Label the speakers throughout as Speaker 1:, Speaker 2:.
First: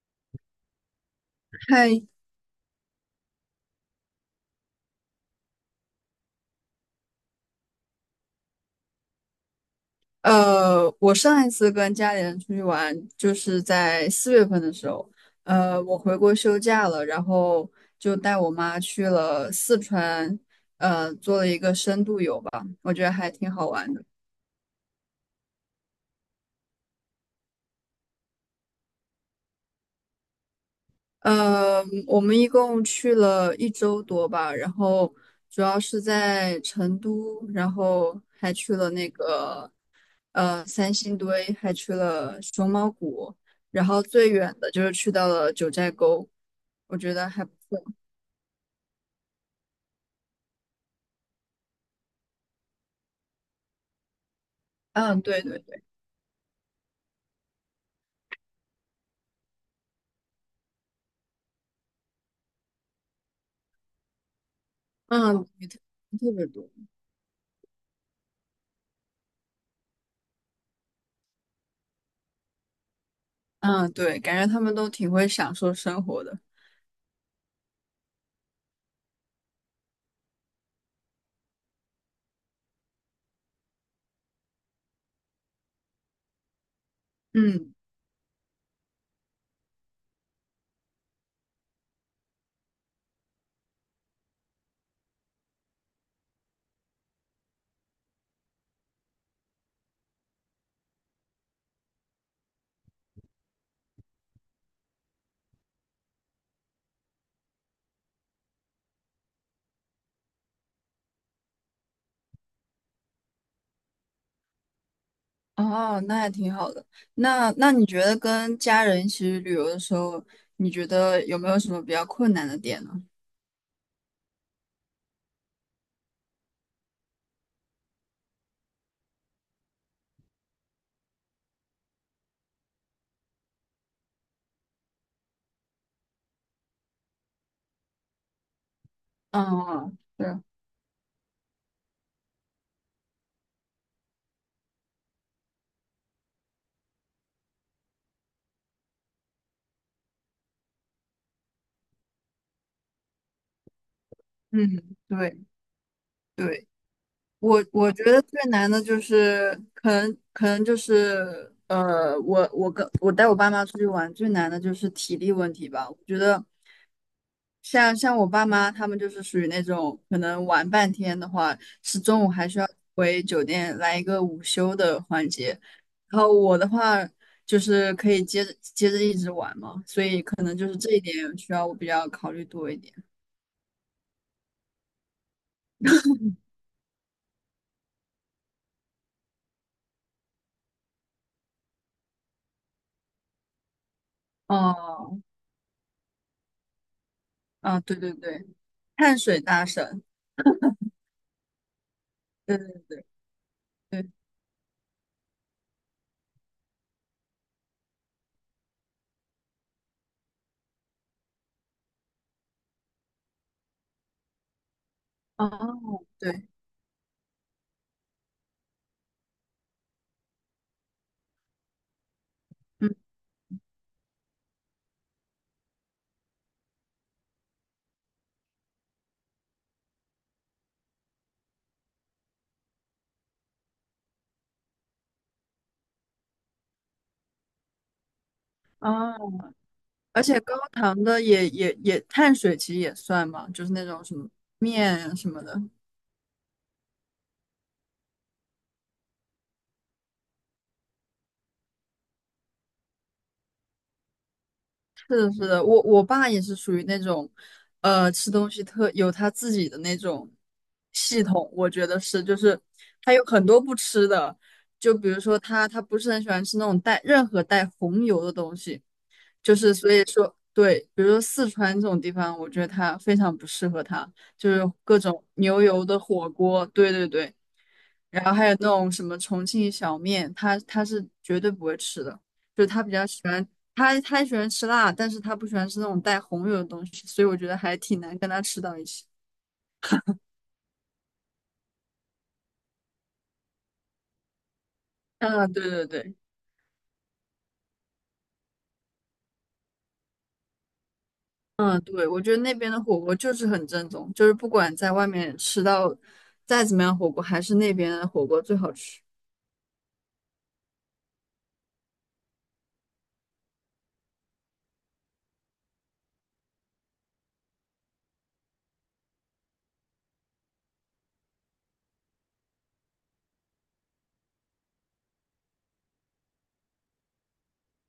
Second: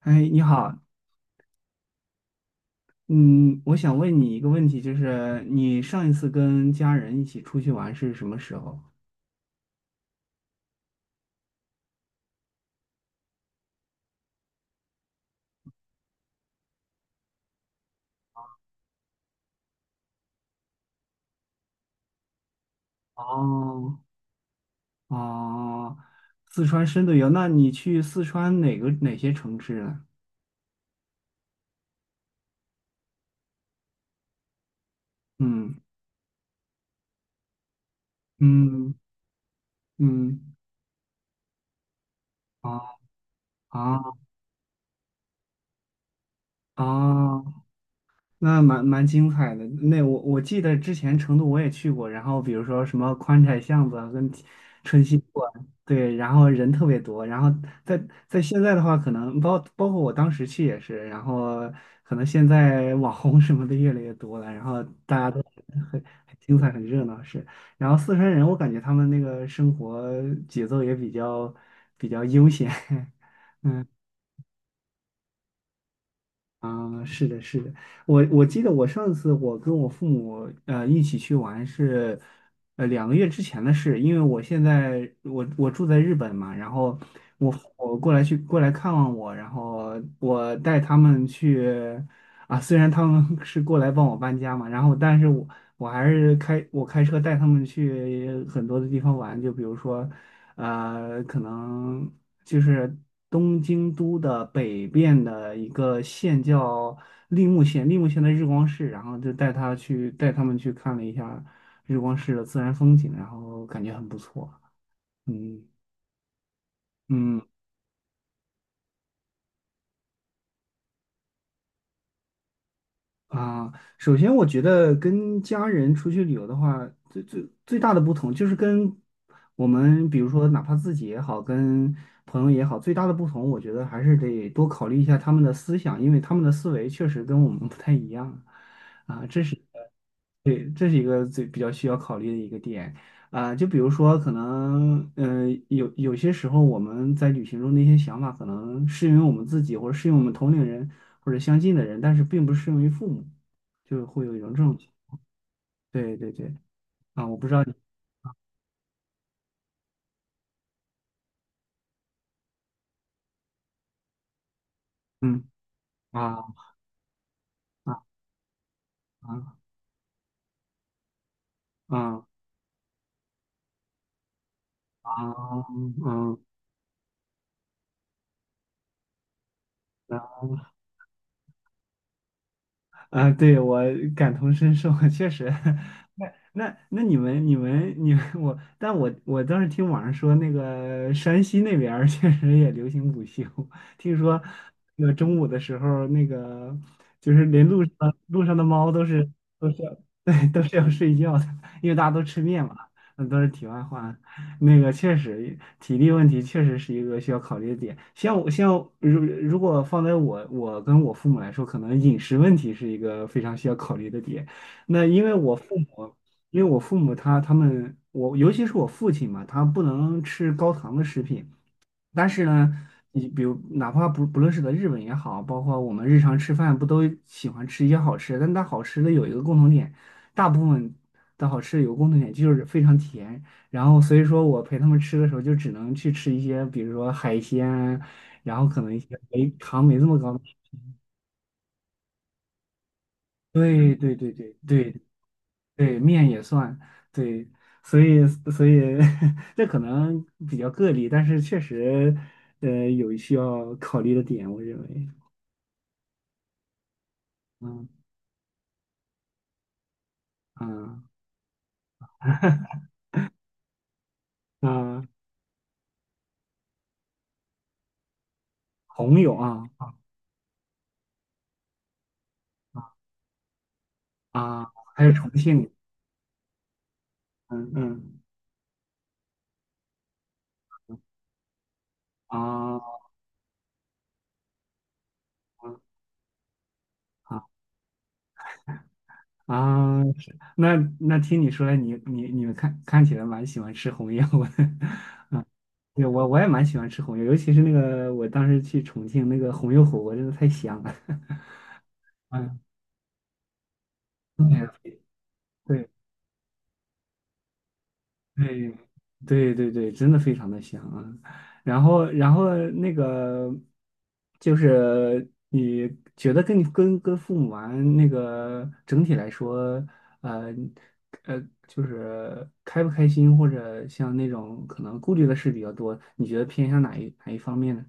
Speaker 1: 哎，你好。
Speaker 2: 嗨，
Speaker 1: 嗯，我想问你一个问题，就是你上一次跟家人一起出去玩是什么时候？
Speaker 2: 我上一次跟家里人出去玩，就是在四月份的时候，我回国休假了，然后就带我妈去了四川，做了一个深度游吧，我觉得还挺好玩
Speaker 1: 哦。
Speaker 2: 的。
Speaker 1: 哦。四川深度游，那你去四川哪个哪些城市呢？
Speaker 2: 我们一共去了一周多吧，然后主
Speaker 1: 嗯
Speaker 2: 要是在成都，然后还去了
Speaker 1: 嗯
Speaker 2: 那个
Speaker 1: 嗯。
Speaker 2: 三星堆，还去了熊
Speaker 1: 哦
Speaker 2: 猫谷，然
Speaker 1: 哦
Speaker 2: 后最远的就是去到了九寨沟。我觉得还不
Speaker 1: 哦。
Speaker 2: 错。
Speaker 1: 那蛮精彩的。那我记得之前成都我也去过，然后比如说什么宽窄巷子啊跟春熙
Speaker 2: 嗯，
Speaker 1: 路
Speaker 2: 对
Speaker 1: 啊，
Speaker 2: 对对。
Speaker 1: 对，然后人特别多。然后在在现在的话，可能包括我当时去也是，然后可能现在网红什么的越来越多了，然后大家都
Speaker 2: 嗯，也
Speaker 1: 很
Speaker 2: 特
Speaker 1: 很
Speaker 2: 别
Speaker 1: 精
Speaker 2: 多。
Speaker 1: 彩、很热闹是。然后四川人，我感觉他们那个生活节奏也比较悠闲。嗯。
Speaker 2: 嗯，对，感觉他们都挺会享受生活的。
Speaker 1: 啊，是的，是的，我记得我上次我跟我父母一起去玩是，两个月之前的事。因为我现在我住在日本嘛，然后我
Speaker 2: 嗯。
Speaker 1: 我过来看望我，然后我带他们去啊，虽然他们 是过来帮我搬家嘛，然后但是我还是开车带他们去很多的地方玩，就比如说可能。就是东京都的北边的一个县叫立木县，立木县的日光市，然后就带他们去看了一下日光市的自然风景，然后感觉很不错。嗯
Speaker 2: 哦，那还挺好的。
Speaker 1: 嗯。
Speaker 2: 那你觉得跟家人一起去旅游的时候，你觉得有没有什么比较困难的点呢？
Speaker 1: 啊，首先我觉得跟家人出去旅游的话，最大的不同就是跟我们，比如说哪怕自己也好，跟朋友也好，最大的不同，我觉得还是得多考虑一下他们的思想，因为他们的思维确实跟我们不太一样啊，这是。
Speaker 2: 嗯，对。
Speaker 1: 对，这是一个最比较需要考虑的一个点啊，就比如说，可能有些时候我们在旅行中的一些想法，可能适用于我们自己，或者适用于我们同龄人或者相近的人，但是并不适用于父母，就会有一种这种。
Speaker 2: 嗯，对
Speaker 1: 对对对。
Speaker 2: 对，
Speaker 1: 啊，我不知道
Speaker 2: 我
Speaker 1: 你。
Speaker 2: 我觉得最难的就是可能就是我我跟我带我爸妈出去玩最难的就是体力
Speaker 1: 嗯。
Speaker 2: 问题吧。我觉得。
Speaker 1: 啊
Speaker 2: 像
Speaker 1: 啊
Speaker 2: 我爸妈他们就是属于那
Speaker 1: 啊
Speaker 2: 种可能玩半天的话，是
Speaker 1: 啊
Speaker 2: 中午还需要回酒店来一个午休的
Speaker 1: 啊。
Speaker 2: 环节。
Speaker 1: 嗯
Speaker 2: 然后
Speaker 1: 嗯。
Speaker 2: 我的话就是可以接着一直玩嘛，所以可能就是这一点需要我比较考虑多一点。
Speaker 1: 啊，对，我感同身受，确实。那你们你们你们我，但我当时听网上说，那个山西那边儿 确实也流行午休。听说那个
Speaker 2: 哦。
Speaker 1: 中午的时候，那个就是连
Speaker 2: 啊，
Speaker 1: 路上
Speaker 2: 对对
Speaker 1: 路
Speaker 2: 对。
Speaker 1: 上的猫都
Speaker 2: 碳
Speaker 1: 是
Speaker 2: 水大
Speaker 1: 都是要
Speaker 2: 神。
Speaker 1: 对都是要睡觉的，因为大家都吃
Speaker 2: 对
Speaker 1: 面
Speaker 2: 对
Speaker 1: 嘛。
Speaker 2: 对
Speaker 1: 那都是题外
Speaker 2: 对。
Speaker 1: 话。那个确实，体力问题确实是一个需要考虑的点。像我，像如果放在我跟我父母来说，可能饮食问题是一个非常需要考虑的点。那因为我父母，
Speaker 2: 哦，对。
Speaker 1: 因为我父母他们，我尤其是我父亲嘛，他不能吃高糖的食品。但是呢，
Speaker 2: 嗯。
Speaker 1: 你比如哪怕不论是在日本也好，包括我们日常吃饭，不都喜欢吃一些好吃的？但它好吃的有一个共同点，大部分的好吃有个共同点就是非常甜。然后所以说我陪他们吃的时候，就只能去吃一些，比如说海鲜啊，然后可能一些
Speaker 2: 哦，
Speaker 1: 没糖没这么
Speaker 2: 而
Speaker 1: 高
Speaker 2: 且
Speaker 1: 的。
Speaker 2: 高糖的也碳水其实也算嘛，就是那
Speaker 1: 对
Speaker 2: 种
Speaker 1: 对
Speaker 2: 什么
Speaker 1: 对对对
Speaker 2: 面啊什么的。
Speaker 1: 对，面也算，对。所以所以 这可能比较个例，但是确实，有需要考虑的点，我认为。
Speaker 2: 是的，是的，我爸也是属于那种，
Speaker 1: 嗯
Speaker 2: 吃东西特有他自己的那种
Speaker 1: 嗯
Speaker 2: 系统，我觉得是，就是他有很多不吃的，就
Speaker 1: 啊。
Speaker 2: 比如说他不是很喜欢吃那种带任何带红油的东西，
Speaker 1: 红柳
Speaker 2: 就
Speaker 1: 啊
Speaker 2: 是所以说对，比如说四川这种地方，我觉得他非常不适合他，就是
Speaker 1: 啊。
Speaker 2: 各
Speaker 1: 还有
Speaker 2: 种
Speaker 1: 重
Speaker 2: 牛
Speaker 1: 庆。
Speaker 2: 油的火锅，对对对。
Speaker 1: 嗯嗯
Speaker 2: 然后还有那种什么重庆小面，他是绝对不会吃的，就是他比
Speaker 1: 啊
Speaker 2: 较喜欢他喜欢吃辣，但是他不喜欢吃那种带红油的东西，所以我
Speaker 1: 啊。
Speaker 2: 觉得还挺难跟他吃到一起。
Speaker 1: 啊，是那听你说来，你你们看起来蛮喜欢吃红油的。
Speaker 2: 嗯，对对
Speaker 1: 对，
Speaker 2: 对。
Speaker 1: 我也蛮喜欢吃红油，尤其是那个我当时去重庆那个红油火锅，真的太香了。
Speaker 2: 嗯对，我 觉得那
Speaker 1: 嗯，
Speaker 2: 边的火锅就是很正宗，就是不管在
Speaker 1: 对
Speaker 2: 外面吃
Speaker 1: 对
Speaker 2: 到再怎么样火锅，还是那边的火锅最
Speaker 1: 对。
Speaker 2: 好吃。
Speaker 1: 对对对，真的非常的香啊。然后,那个就是你觉得跟你跟跟父母玩那个整体来说，呃呃，就是开不开心，或者像那种可能顾虑的事比较多，你觉得偏向哪一方面呢？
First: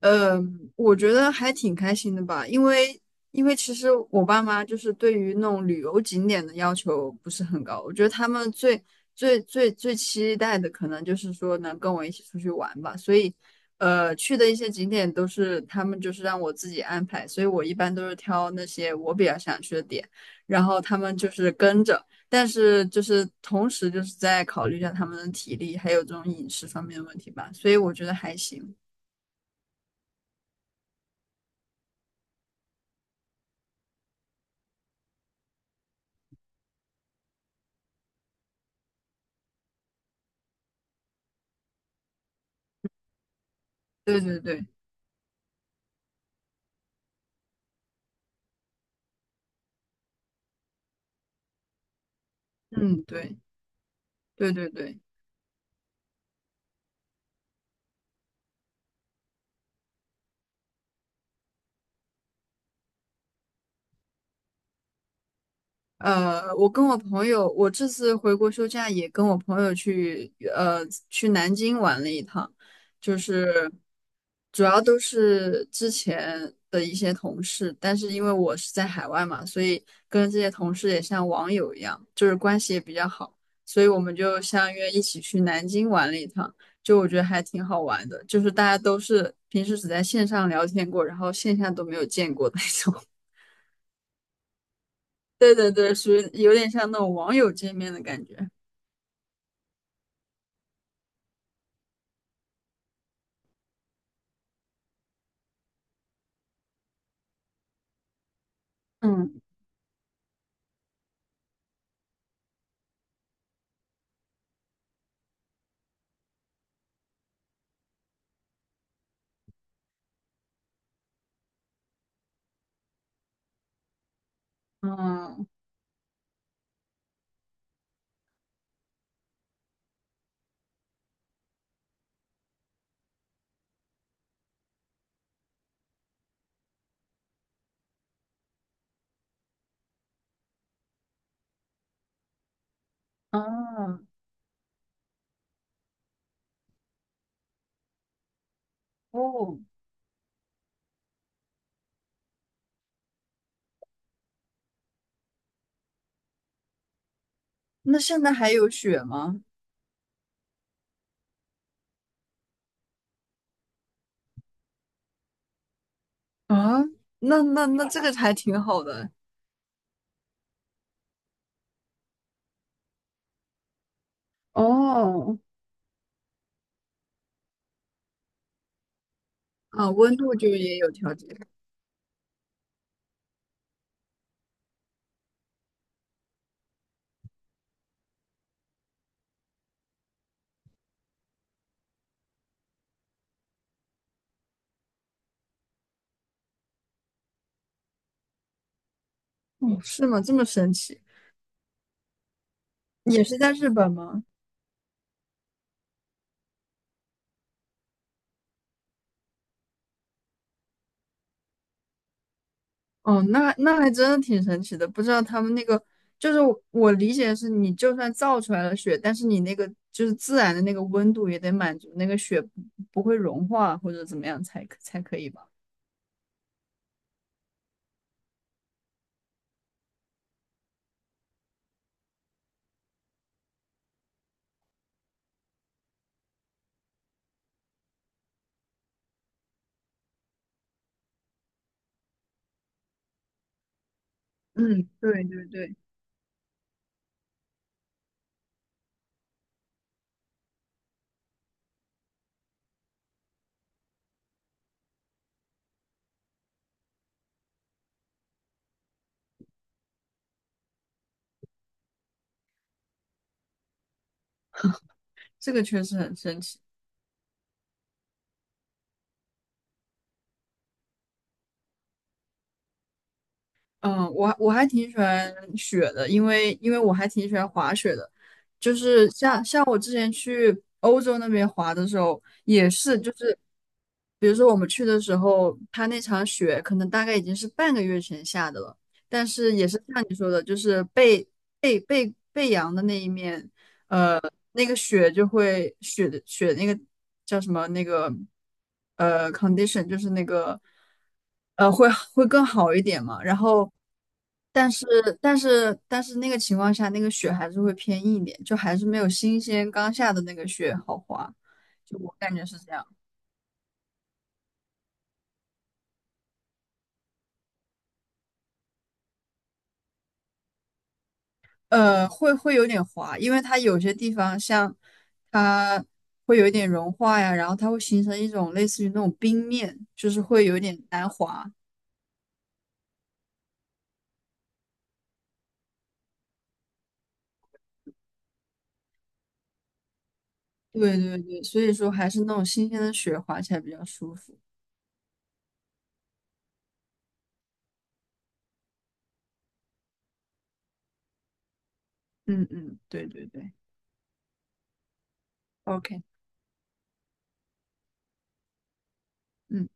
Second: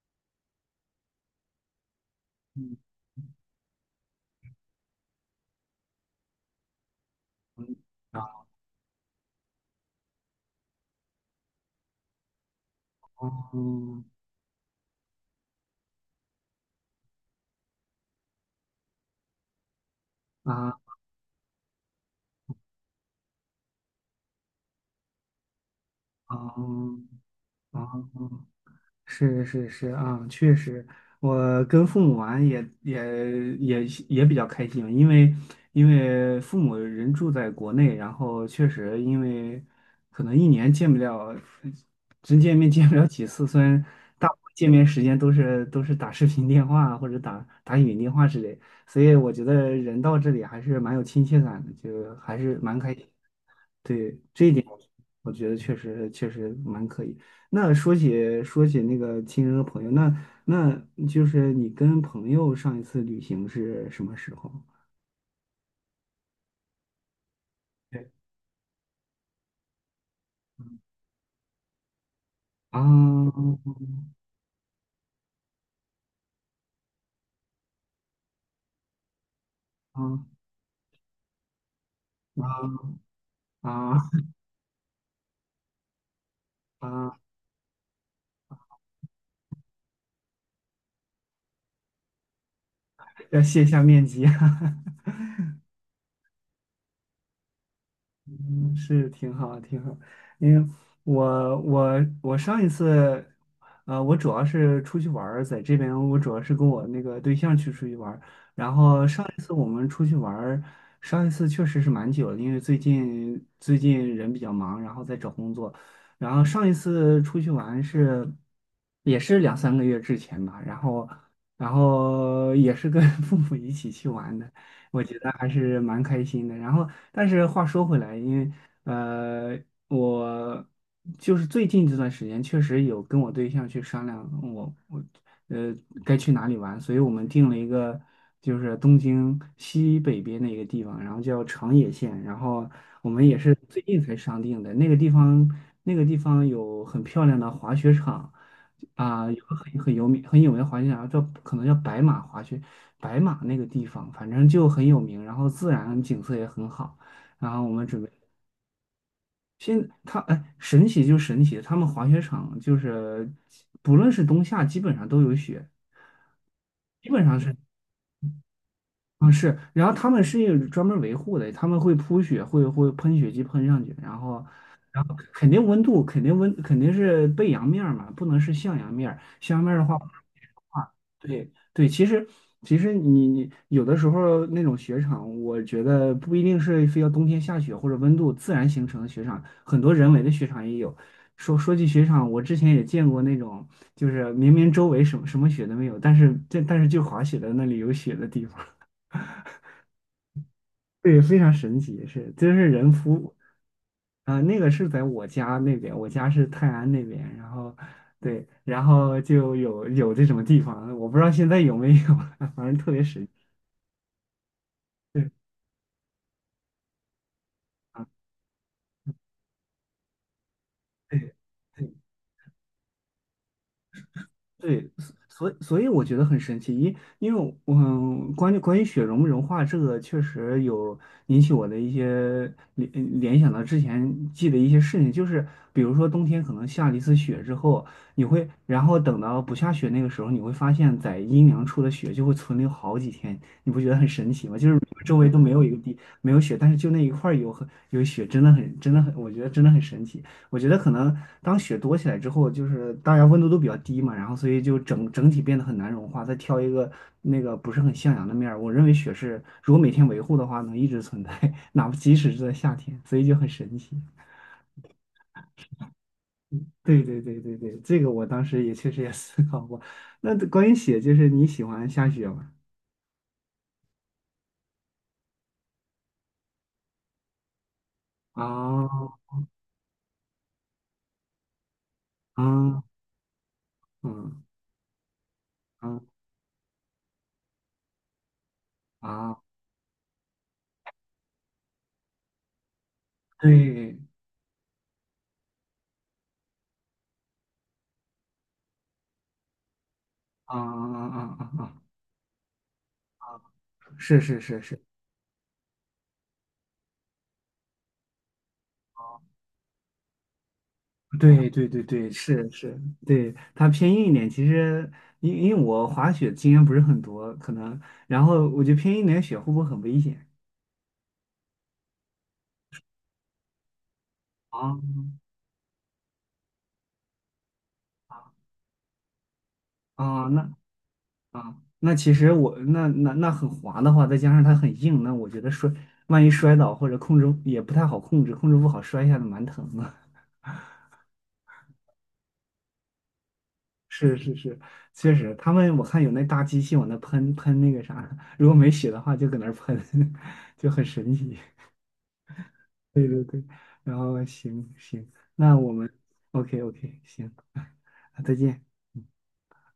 Speaker 2: 呃，我觉得还挺开心的吧，因
Speaker 1: 嗯。
Speaker 2: 为因为其实我爸妈就是对于那种旅游景点的要求不是很
Speaker 1: 嗯。
Speaker 2: 高，我觉得
Speaker 1: 然
Speaker 2: 他们最最期待的可能就是说能跟我一起出去玩吧，所以
Speaker 1: 后。
Speaker 2: 去的一些景点都是他们就是让我自己安排，所以我一般都是挑那些我比较想去的点，然
Speaker 1: 啊
Speaker 2: 后他们就是跟着，但是就是同时就是在考虑一下他们的体力还有这种饮食方面
Speaker 1: 啊
Speaker 2: 的问题吧，所以
Speaker 1: 啊
Speaker 2: 我
Speaker 1: 啊。
Speaker 2: 觉得还行，
Speaker 1: 是是是啊，确实，我跟父母玩也比较开心，因为父母人住在国内，然后确实因为可能一年见不了，真见面见不了几次，虽然
Speaker 2: 对
Speaker 1: 大部
Speaker 2: 对
Speaker 1: 分
Speaker 2: 对。
Speaker 1: 见面时间都是打视频电话啊或者打语音电话之类，所以我觉得人到这里还是蛮有亲切感的，就还是蛮开
Speaker 2: 嗯，
Speaker 1: 心。
Speaker 2: 对。
Speaker 1: 对，这一
Speaker 2: 对
Speaker 1: 点
Speaker 2: 对
Speaker 1: 我
Speaker 2: 对。
Speaker 1: 我觉得确实确实蛮可以。那说起那个亲人和朋友，那就是你跟朋友上一次旅行是什么时候？
Speaker 2: 我跟我朋友，我这
Speaker 1: 对
Speaker 2: 次回国休假也跟我朋友去，去南京玩了一趟，就
Speaker 1: 啊
Speaker 2: 是主要都是之前的一些同事，但是因为我是在海外嘛，所以跟这
Speaker 1: 啊
Speaker 2: 些同事也像网友一样，就是
Speaker 1: 啊
Speaker 2: 关系也比较好，所以
Speaker 1: 啊
Speaker 2: 我们就相约一起去南京玩了一趟，就我
Speaker 1: 啊！
Speaker 2: 觉得还挺好玩的，就是大家都是平时只在线上聊天过，然后线下都没有见过的那种。
Speaker 1: 要卸下面积哈。
Speaker 2: 对对对，属于有点像那种网友见面的感觉。
Speaker 1: 嗯，是挺好，挺好。因为我上一次，我主要是出去玩儿，在这边我主要是跟我那个对象去出去玩儿。然后上一
Speaker 2: 嗯
Speaker 1: 次我们出去玩儿。上一次确实是蛮久的，因为最近人比较忙，然后在找工作。然后上一次出去玩也是两三个月之前吧，然后也是跟 父母一起去玩的。我觉得
Speaker 2: 嗯。
Speaker 1: 还是蛮开心的。然后，但是话说回来，因为呃，我就是最近这段时间确实有跟我对象去商量我，我呃该去哪里玩，所以我们定了一个就是东京西北边的一个地方，然后叫长野县，然后我们也是最近
Speaker 2: 啊。
Speaker 1: 才商定的。那个地方，那个地方有很漂亮的滑雪场，啊，有个
Speaker 2: 哦，
Speaker 1: 很有名很有名的滑雪场可能叫白马滑雪。白马那个地方反正就很有名，然后自然景色也很好。然后我们
Speaker 2: 那
Speaker 1: 准备
Speaker 2: 现在还有雪吗？
Speaker 1: 哎，神奇就神奇，他们滑雪场就是不论是冬夏，基本上都有雪。
Speaker 2: 啊，
Speaker 1: 基本上
Speaker 2: 那
Speaker 1: 是。
Speaker 2: 这个还挺好的。
Speaker 1: 啊是，然后他们是有专门维护的，他们会铺雪，会喷雪机喷上去，然后，然后
Speaker 2: 哦。
Speaker 1: 肯定温度肯定是背阳面儿嘛，不能是向阳面儿，向阳面儿的
Speaker 2: 啊，
Speaker 1: 话。
Speaker 2: 温度就也有调节。
Speaker 1: 对对。其实你有的时候那种雪场，我觉得不一定是非要冬天下雪或者温度自然形成的雪场，很多人为的雪场也有。说起雪场，我之前也见过那种，就是明明周围什么什么雪都没有，但是就滑雪的那里有雪的地方。
Speaker 2: 哦，是吗？这么神奇？
Speaker 1: 对，非常神奇，是，真是人
Speaker 2: 也
Speaker 1: 夫。
Speaker 2: 是在日本吗？
Speaker 1: 啊，那个是在我家那边，我家是泰安那边，然后对，然后就有这种地方，我不知道现在有没有。反正特别
Speaker 2: 哦，
Speaker 1: 神奇。
Speaker 2: 那那还真的挺神奇的。不知道
Speaker 1: 对
Speaker 2: 他们那个，就是我理解的是，你就
Speaker 1: 啊，
Speaker 2: 算造出来了雪，但是你那个就是自然的那个温度
Speaker 1: 对，
Speaker 2: 也得满足那个雪不会融化或者怎么样
Speaker 1: 对。
Speaker 2: 才可以吧？
Speaker 1: 所以我觉得很神奇，因为我关于雪融化这个，确实有引起我的一些联想到之前记得一些事情，就是比如说冬天可能下了一次雪之后，然后等到不下雪那个时候，你会发现在阴凉处的雪就会存留好几天。你不觉得很神奇吗？就是
Speaker 2: 嗯，
Speaker 1: 周
Speaker 2: 对
Speaker 1: 围都
Speaker 2: 对
Speaker 1: 没有一
Speaker 2: 对。
Speaker 1: 个没有雪，但是就那一块儿有雪，真的很真的很，我觉得真的很神奇。我觉得可能当雪多起来之后，就是大家温度都比较低嘛，然后所以就整体变得很难融化。再挑一个那个不是很向阳的面儿，我认为雪是如果每天维护的话，能一直存在，哪怕即使是在夏天，所以就很神奇。
Speaker 2: 这个确实很神奇。
Speaker 1: 对对对对对，这个我当时也确实也 思考过。那关于雪，就是你喜欢下雪吗？
Speaker 2: 嗯，我还挺喜欢雪的，因为因为我还挺喜欢滑雪的，就是
Speaker 1: 啊
Speaker 2: 像我之前去欧洲那边滑的时候，也
Speaker 1: 啊
Speaker 2: 是就是，比如
Speaker 1: 嗯
Speaker 2: 说我们去的时候，它那
Speaker 1: 嗯
Speaker 2: 场雪可能大概已经是半个月前下的了，
Speaker 1: 啊。
Speaker 2: 但
Speaker 1: 啊
Speaker 2: 是也是像你说的，就是被被阳的那一面
Speaker 1: 对
Speaker 2: 那个雪就会雪的雪那个叫什么那个condition 就是那
Speaker 1: 啊
Speaker 2: 个
Speaker 1: 啊啊啊啊。
Speaker 2: 会更好一点嘛。
Speaker 1: 啊
Speaker 2: 然
Speaker 1: 啊
Speaker 2: 后，
Speaker 1: 是是是
Speaker 2: 但
Speaker 1: 是。
Speaker 2: 是但是那个情况下，那个雪还是会偏硬一点，就还是没有
Speaker 1: 哦
Speaker 2: 新鲜刚下的那个雪好滑。
Speaker 1: 对对对
Speaker 2: 就
Speaker 1: 对，
Speaker 2: 我感觉
Speaker 1: 是
Speaker 2: 是这
Speaker 1: 是。
Speaker 2: 样，
Speaker 1: 对，它偏硬一点。其实，因为我滑雪经验不是很多，可能，然后我觉得偏硬一点雪会不会很危险？
Speaker 2: 会有点滑，因为它有些地方像
Speaker 1: 啊
Speaker 2: 它会有一点融化呀，然后它会形成一种类似于那种冰面，就是
Speaker 1: 啊，那
Speaker 2: 会有点难滑。
Speaker 1: 啊，那其实我那那那很滑的话，再加上它很硬，那我觉得摔，万一摔倒或者控制也不太好控制，控制不好摔下来蛮疼的。
Speaker 2: 对对对，所以说还是那种新鲜的雪滑起来比较舒
Speaker 1: 是是
Speaker 2: 服。
Speaker 1: 是，确实，他们我看有那大机器往那喷那个啥，如果没血的话就搁那儿喷，就很神奇。
Speaker 2: 嗯嗯，
Speaker 1: 对
Speaker 2: 对
Speaker 1: 对
Speaker 2: 对
Speaker 1: 对，
Speaker 2: 对
Speaker 1: 然后行，那我们
Speaker 2: ，OK。
Speaker 1: OK。 OK 行。再见。
Speaker 2: 嗯。